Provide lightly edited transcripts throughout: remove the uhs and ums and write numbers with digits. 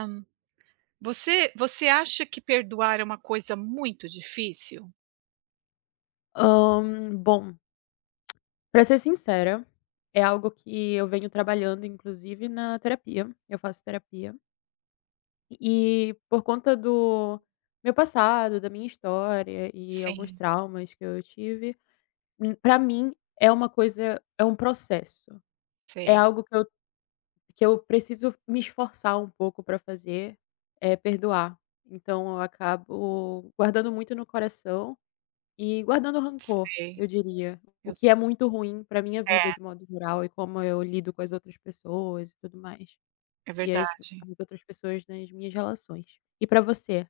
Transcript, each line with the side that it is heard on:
right: Hã. Você acha que perdoar é uma coisa muito difícil?
left: Hã, Bom, pra ser sincera, é algo que eu venho trabalhando, inclusive, na terapia. Eu faço terapia. E por conta do meu passado, da minha história e alguns
right: Sim,
left: traumas que eu tive, pra mim é uma coisa é um processo. É
right: sei,
left: algo que eu preciso me esforçar um pouco pra fazer, é perdoar. Então eu acabo guardando muito no coração e guardando rancor,
right: sei,
left: eu diria, o
right: eu
left: que
right: se
left: é muito ruim pra minha vida de modo geral e como eu lido com as outras pessoas e tudo mais,
right: é
left: e as
right: verdade.
left: as outras pessoas nas minhas relações. E pra você?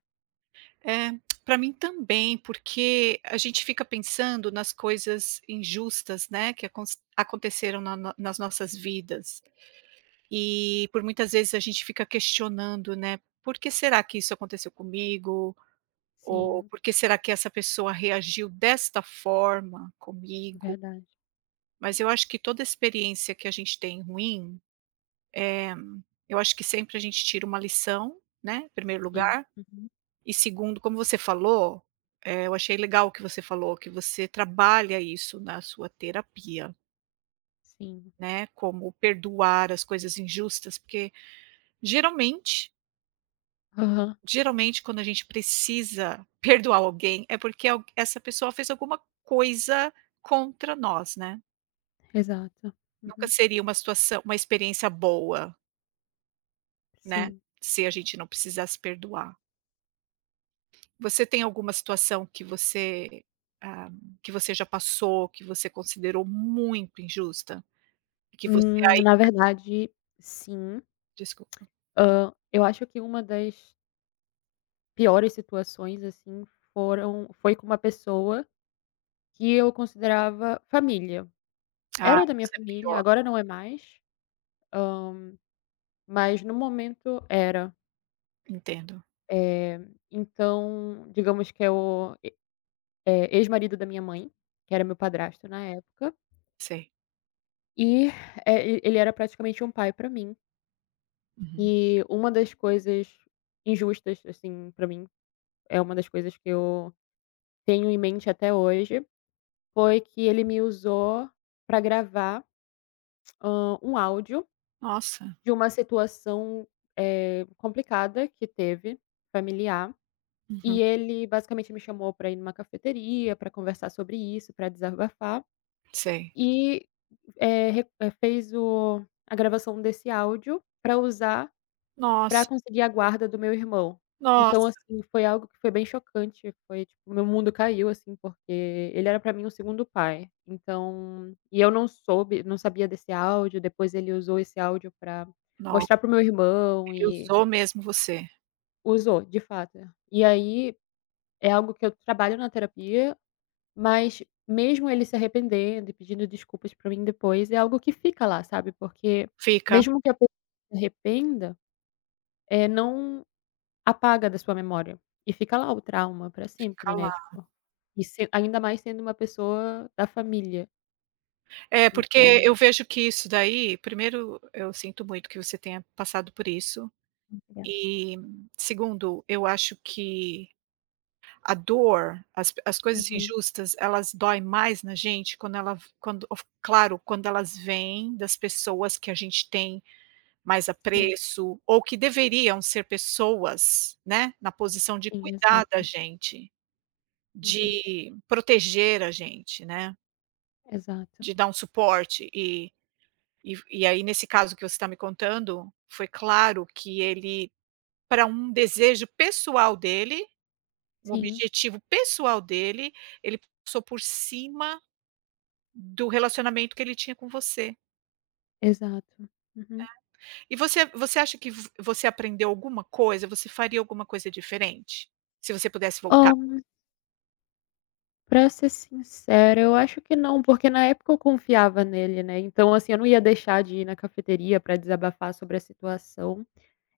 right: É, para mim também, porque a gente fica pensando nas coisas injustas, né, que aconteceram na no nas nossas vidas. E por muitas vezes a gente fica questionando, né, "Por que será que isso aconteceu comigo?" Ou
left: Sim,
right: "Por que será que essa pessoa reagiu desta forma comigo?"
left: verdade.
right: Mas eu acho que toda experiência que a gente tem ruim, eu acho que sempre a gente tira uma lição, né, em primeiro
left: Sim,
right: lugar.
left: uhum,
right: E segundo, como você falou, eu achei legal o que você falou, que você trabalha isso na sua terapia,
left: sim.
right: né, como perdoar as coisas injustas, porque geralmente
left: Aham,
right: geralmente quando a gente precisa perdoar alguém, é porque alg essa pessoa fez alguma coisa contra nós, né.
left: exato.
right: Nunca
left: Uhum,
right: seria uma experiência boa, né,
left: sim.
right: se a gente não precisasse perdoar. Você tem alguma situação que você, ah, que você já passou, que você considerou muito injusta? E que você aí
left: Na verdade, sim.
right: desculpa.
left: Eu acho que uma das piores situações, assim, foram foi com uma pessoa que eu considerava família.
right: Ah,
left: Era da minha
right: isso é
left: família,
right: pior.
left: agora não é mais, hã, mas no momento era.
right: Entendo,
left: Eh, então, digamos que é o ex-marido da minha mãe, que era meu padrasto na época,
right: sei.
left: e, e ele era praticamente um pai pra mim.
right: Uhum.
left: E uma das coisas injustas, assim, pra mim, é uma das coisas que eu tenho em mente até hoje, foi que ele me usou pra gravar, um áudio
right: Nossa.
left: de uma situação, complicada que teve, familiar.
right: Uhum.
left: E ele basicamente me chamou para ir numa cafeteria, para conversar sobre isso, para desabafar
right: Sei.
left: e, fez o a gravação desse áudio para usar para
right: Nossa,
left: conseguir a guarda do meu irmão. Então,
right: nossa,
left: assim, foi algo que foi bem chocante, foi tipo, meu mundo caiu, assim, porque ele era para mim um segundo pai. Então e eu não sabia desse áudio, depois ele usou esse áudio para
right: no
left: mostrar pro meu irmão
right: ele
left: e
right: usou mesmo você.
left: usou, de fato. E aí, é algo que eu trabalho na terapia. Mas mesmo ele se arrependendo e pedindo desculpas pra mim depois, é algo que fica lá, sabe, porque
right: Fica
left: mesmo que a pessoa se arrependa, não apaga da sua memória e fica lá o trauma pra sempre, né,
right: calada.
left: tipo, e se ainda mais sendo uma pessoa da família,
right: É, porque
left: então.
right: eu vejo que isso daí, primeiro, eu sinto muito que você tenha passado por isso.
left: Olha.
right: E, segundo, eu acho que a dor, as coisas
left: Uhum.
right: injustas, elas doem mais na gente quando, claro, quando elas vêm das pessoas que a gente tem mais
left: Sim,
right: apreço, ou que deveriam ser pessoas, né, na posição de
left: sim,
right: cuidar da
left: exato.
right: gente,
left: Uhum.
right: de proteger a gente, né,
left: Exato.
right: de dar um suporte e e aí nesse caso que você está me contando, foi claro que ele para um desejo pessoal dele, um
left: Sim,
right: objetivo pessoal dele, ele passou por cima do relacionamento que ele tinha com você.
left: exato. Uhum.
right: E você acha que v você aprendeu alguma coisa? Você faria alguma coisa diferente? Se você pudesse voltar,
left: Pra ser sincera, eu acho que não, porque na época eu confiava nele, né, então, assim, eu não ia deixar de ir na cafeteria pra desabafar sobre a situação.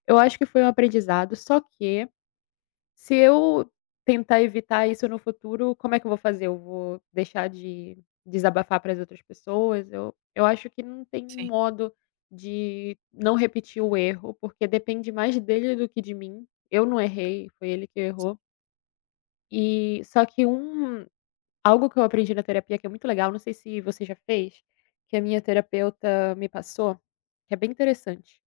left: Eu acho que foi um aprendizado, só que se eu tentar evitar isso no futuro, como é que eu vou fazer? Eu vou deixar de desabafar para as outras pessoas? Eu acho que não tem um
right: assim?
left: modo de não repetir o erro, porque depende mais dele do que de mim. Eu não errei, foi ele que errou. E só que um Algo que eu aprendi na terapia que é muito legal, não sei se você já fez, que a minha terapeuta me passou, que é bem interessante,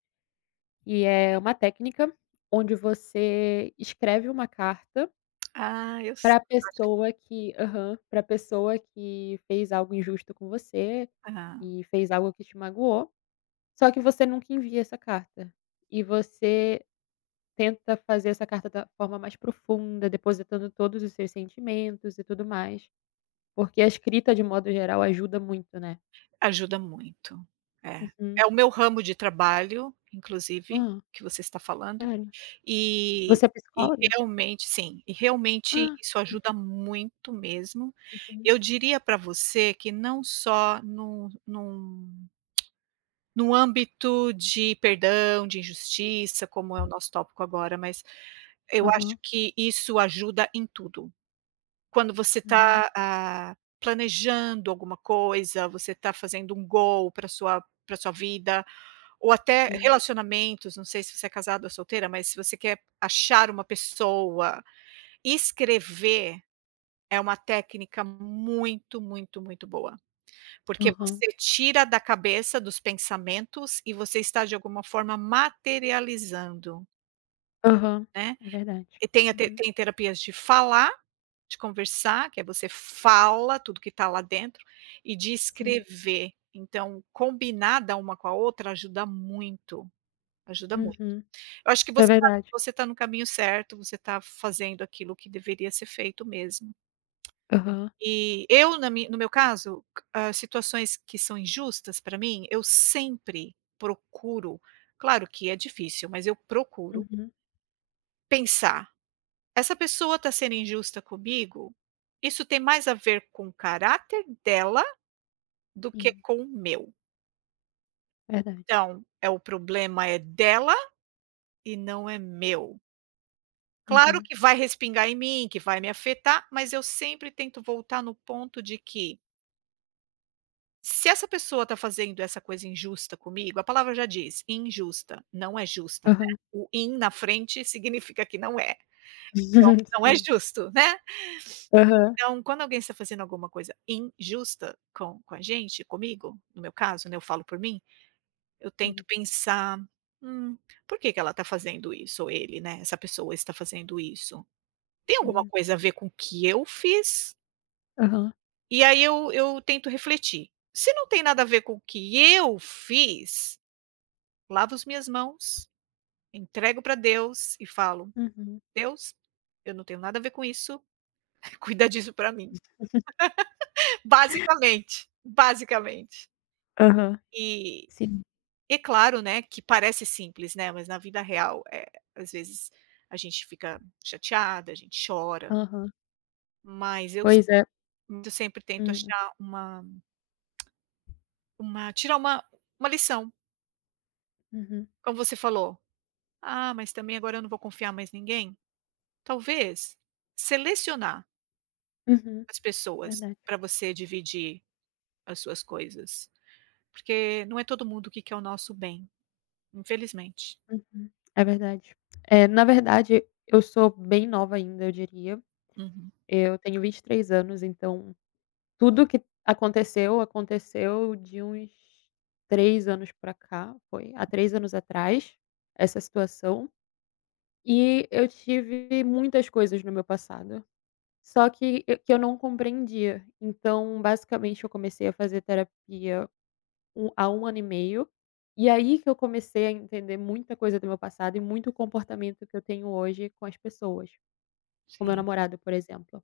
left: e é uma técnica onde você escreve uma carta
right: Ah, eu se
left: para pessoa que aham, pra pessoa que fez algo injusto com você
right: ah,
left: e fez algo que te magoou, só que você nunca envia essa carta. E você tenta fazer essa carta da forma mais profunda, depositando todos os seus sentimentos e tudo mais. Porque a escrita, de modo geral, ajuda muito, né.
right: ajuda muito. É.
left: Uhum.
right: É o meu ramo de trabalho, inclusive,
left: Hã,
right: que você está falando.
left: sério?
right: E
left: Você é psicóloga?
right: realmente sim, e realmente
left: Ah,
right: isso
left: sério?
right: ajuda muito mesmo.
left: Uhum.
right: Eu diria para você que não só no âmbito de perdão, de injustiça, como é o nosso tópico agora, mas eu acho
left: Aham.
right: que isso ajuda em tudo. Quando você
left: Hum.
right: está planejando alguma coisa, você está fazendo um goal para sua vida, ou até
left: Sim.
right: relacionamentos, não sei se você é casado ou solteira, mas se você quer achar uma pessoa, escrever é uma técnica muito, muito, muito boa, porque
left: Aham.
right: você tira da cabeça dos pensamentos e você está de alguma forma materializando,
left: Aham.
right: né.
left: É verdade.
right: E tem a te
left: Uhum.
right: tem terapias de falar, de conversar, que é você fala tudo que está lá dentro, e de
left: Sim.
right: escrever. Então, combinada uma com a outra ajuda muito, ajuda muito.
left: Uhum.
right: Eu acho que
left: Isso. É
right: você tá
left: verdade.
right: você tá no caminho certo, você tá fazendo aquilo que deveria ser feito mesmo.
left: Aham.
right: E eu na mi no meu caso, situações que são injustas pra mim, eu sempre procuro, claro que é difícil, mas eu procuro
left: Uhum.
right: pensar: "Essa pessoa tá sendo injusta comigo? Isso tem mais a ver com o caráter dela do que
left: Sim,
right: com o meu.
left: verdade.
right: Então, o problema é dela e não é meu". Claro
left: Uhum.
right: que vai respingar em mim, que vai me afetar, mas eu sempre tento voltar no ponto de que, se essa pessoa está fazendo essa coisa injusta comigo, a palavra já diz, injusta, não é justa, né,
left: Aham.
right: o "in" na frente significa que não é, não é
left: Sim.
right: justo, né.
left: Aham.
right: Então, quando alguém está fazendo alguma coisa injusta com a gente, comigo, no meu caso, né, eu falo por mim, eu tento
left: Sim.
right: pensar: "Hum, por que que ela está fazendo isso?" Ou ele, né, essa pessoa está fazendo isso. Tem alguma
left: Hum.
right: coisa a ver com o que eu fiz?
left: Aham.
right: E aí eu tento refletir, se não tem nada a ver com o que eu fiz, lavo as minhas mãos, entrego para Deus e falo:
left: Uhum.
right: "Deus, eu não tenho nada a ver com isso, cuida disso para mim". Basicamente, basicamente.
left: Aham.
right: E
left: Sim.
right: é claro, né, que parece simples, né, mas na vida real, às vezes a gente fica chateada, a gente chora,
left: Aham.
right: mas
left: Pois é.
right: eu sempre tento
left: Hum.
right: achar uma tirar uma lição,
left: Uhum.
right: como você falou. Ah, mas também agora eu não vou confiar mais ninguém? Talvez selecionar
left: Uhum.
right: as pessoas
left: Verdade.
right: para você dividir as suas coisas, porque não é todo mundo que quer o nosso bem, infelizmente.
left: Uhum. É verdade. Na verdade, eu sou bem nova ainda, eu diria.
right: Uhum.
left: Eu tenho 23 anos, então tudo que aconteceu, aconteceu de uns 3 anos pra cá, foi há 3 anos atrás, essa situação. E eu tive muitas coisas no meu passado, só que eu não compreendia. Então, basicamente, eu comecei a fazer terapia há 1 ano e meio, e aí que eu comecei a entender muita coisa do meu passado e muito comportamento que eu tenho hoje com as pessoas, com meu
right: Sim,
left: namorado, por exemplo.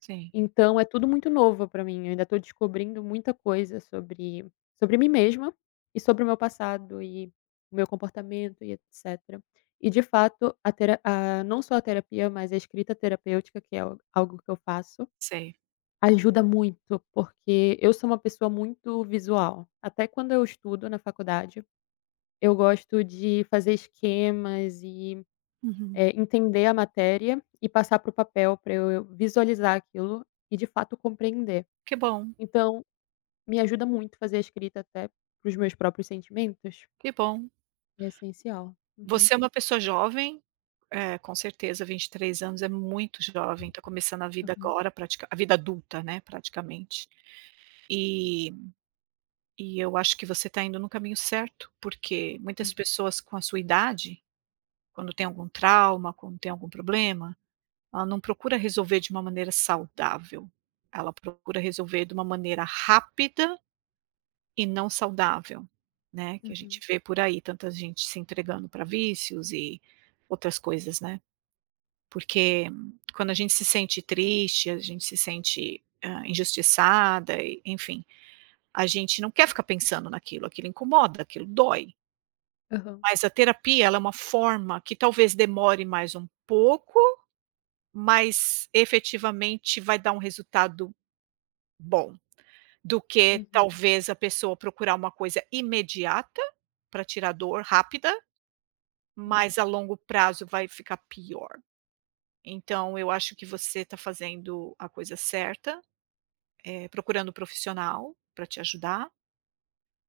right: sim,
left: Então é tudo muito novo pra mim, eu ainda tô descobrindo muita coisa sobre sobre mim mesma e sobre o meu passado e o meu comportamento e etcétera. E de fato, a tera a não só a terapia, mas a escrita terapêutica, que é al algo que eu faço,
right: sei.
left: ajuda muito, porque eu sou uma pessoa muito visual. Até quando eu estudo na faculdade eu gosto de fazer esquemas e,
right: Uhum.
left: entender a matéria e passar para o papel para eu visualizar aquilo e de fato compreender.
right: Que bom,
left: Então, me ajuda muito fazer a escrita até para os meus próprios sentimentos.
right: que bom.
left: É essencial. Uhum,
right: Você é uma pessoa jovem, com certeza, 23 anos é muito jovem, está começando a vida
left: aham,
right: agora, pratica a vida adulta, né, praticamente. E eu acho que você está indo no caminho certo, porque muitas
left: uhum,
right: pessoas com a sua idade, quando tem algum trauma, quando tem algum problema, ela não procura resolver de uma maneira saudável, ela procura resolver de uma maneira rápida e não saudável, né, que a gente
left: uhum,
right: vê por aí tanta gente se entregando para vícios e outras coisas, né. Porque quando a gente se sente triste, a gente se sente, injustiçada e enfim, a gente não quer ficar pensando naquilo, aquilo incomoda, aquilo dói.
left: aham,
right: Mas a terapia, ela é uma forma que talvez demore mais um pouco, mas efetivamente vai dar um resultado bom, do que
left: uhum,
right: talvez a pessoa procurar uma coisa imediata para tirar dor rápida,
left: sim,
right: mas a longo prazo vai ficar pior. Então eu acho que você está fazendo a coisa certa, procurando um profissional para te ajudar.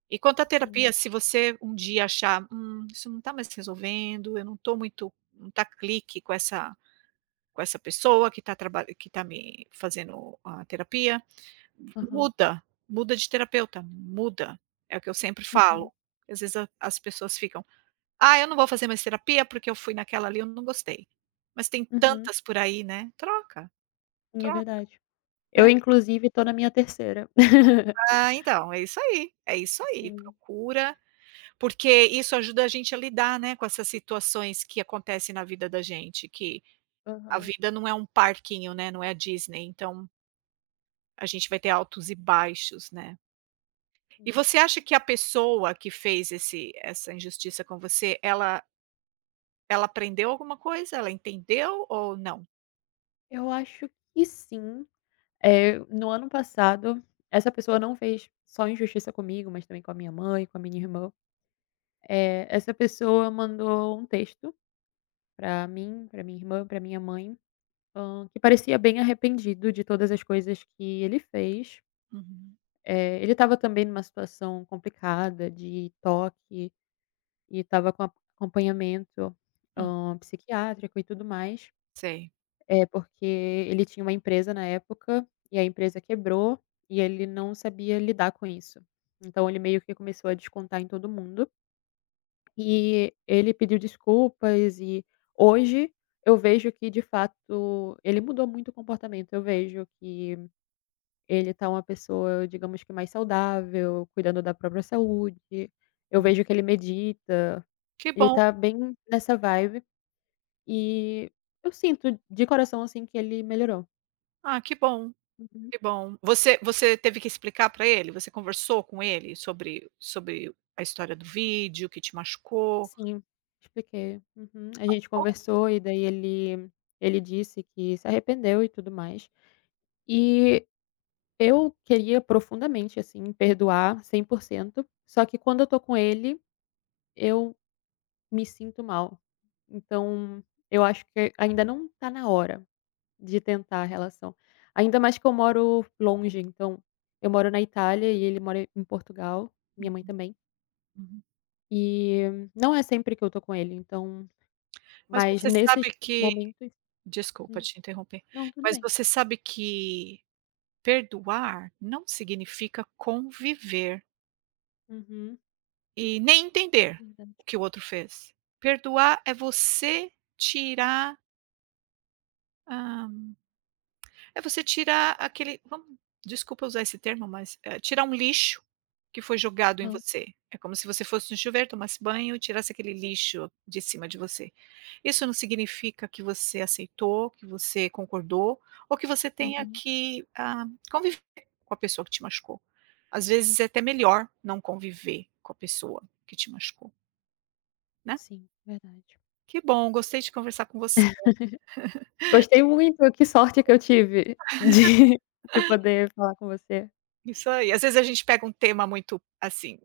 right: E quanto à
left: sim,
right: terapia, se você um dia achar: isso não está mais resolvendo, eu não estou muito não está clique com essa pessoa que está traba que tá me fazendo a terapia,
left: aham,
right: muda, muda de terapeuta, muda". É o que eu sempre
left: uhum,
right: falo. Às vezes a as pessoas ficam: "Ah, eu não vou fazer mais terapia porque eu fui naquela ali, e eu não gostei". Mas tem
left: uhum,
right: tantas por aí, né. Troca,
left: sim, é
right: troca,
left: verdade. Eu
right: né.
left: inclusive tô na minha terceira.
right: Ah, então, é isso aí,
left: Sim,
right: procura, porque isso ajuda a gente a lidar, né, com essas situações que acontecem na vida da gente, que a
left: aham,
right: vida não é um parquinho, né, não é a Disney, então a gente vai ter altos e baixos, né. E
left: sim.
right: você acha que a pessoa que fez esse essa injustiça com você, ela ela aprendeu alguma coisa? Ela entendeu ou não?
left: Eu acho que sim. No ano passado, essa pessoa não fez só injustiça comigo, mas também com a minha mãe, com a minha irmã. Essa pessoa mandou um texto pra mim, pra minha irmã, pra minha mãe, que parecia bem arrependido de todas as coisas que ele fez.
right: Uhum.
left: Ele estava também numa situação complicada de toque e estava com acompanhamento,
right: Hum.
left: psiquiátrico e tudo mais.
right: Sei.
left: É, porque ele tinha uma empresa na época, e a empresa quebrou, e ele não sabia lidar com isso. Então ele meio que começou a descontar em todo mundo, e ele pediu desculpas e hoje eu vejo que de fato ele mudou muito o comportamento, eu vejo que ele tá uma pessoa, digamos que mais saudável, cuidando da própria saúde, eu
right: Hum.
left: vejo que ele medita,
right: Que
left: ele
right: bom.
left: tá bem nessa vibe, e eu sinto de coração, assim, que ele melhorou.
right: Ah, que bom,
left: Uhum.
right: que bom. Você teve que explicar para ele? Você conversou com ele sobre a história do vídeo que te machucou?
left: Sim, expliquei. Uhum. A gente conversou e daí ele disse que se arrependeu e tudo mais. E eu queria profundamente, assim, perdoar 100% só que quando eu tô com ele, eu me sinto mal. Então, eu acho que ainda não tá na hora de tentar a relação. Ainda mais que eu moro longe, então eu moro na Itália e ele mora em Portugal, minha
right: Hum,
left: mãe também.
right: uhum.
left: E não é sempre que eu tô com ele, então,
right: Mas
left: mas
right: você
left: nesses
right: sabe que
left: momentos.
right: Desculpa
left: Hum.
right: te interromper,
left: Não, tudo
right: mas
left: bem.
right: você sabe que perdoar não significa conviver
left: Uhum.
right: e nem entender
left: Verdade.
right: o que o outro fez. Perdoar é você tirar, hã, é você tirar aquele, vamos, desculpa usar esse termo, mas, tirar um lixo que foi jogado em
left: Aham.
right: você. É como se você fosse no chuveiro, tomasse banho e tirasse aquele lixo de cima de você. Isso não significa que você aceitou, que você concordou ou que você tenha
left: Uhum.
right: que, ah, conviver com a pessoa que te machucou. Às vezes é até melhor não conviver com a pessoa que te machucou, né.
left: Sim, verdade.
right: Que bom, gostei de conversar com você.
left: Gostei muito, que sorte que eu tive de poder falar com você.
right: Isso aí. Às vezes a gente pega um tema muito, assim,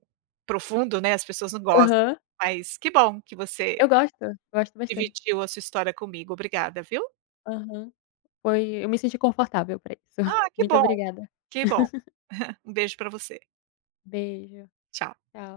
right: profundo, né, as pessoas não gostam,
left: Aham.
right: mas que bom que
left: Eu
right: você
left: gosto, gosto bastante.
right: dividiu a sua história comigo. Obrigada, viu.
left: Aham. Foi Eu me senti confortável pra isso.
right: Ah, que
left: Muito
right: bom,
left: obrigada.
right: que bom. Um beijo para você.
left: Beijo.
right: Tchau.
left: Tchau.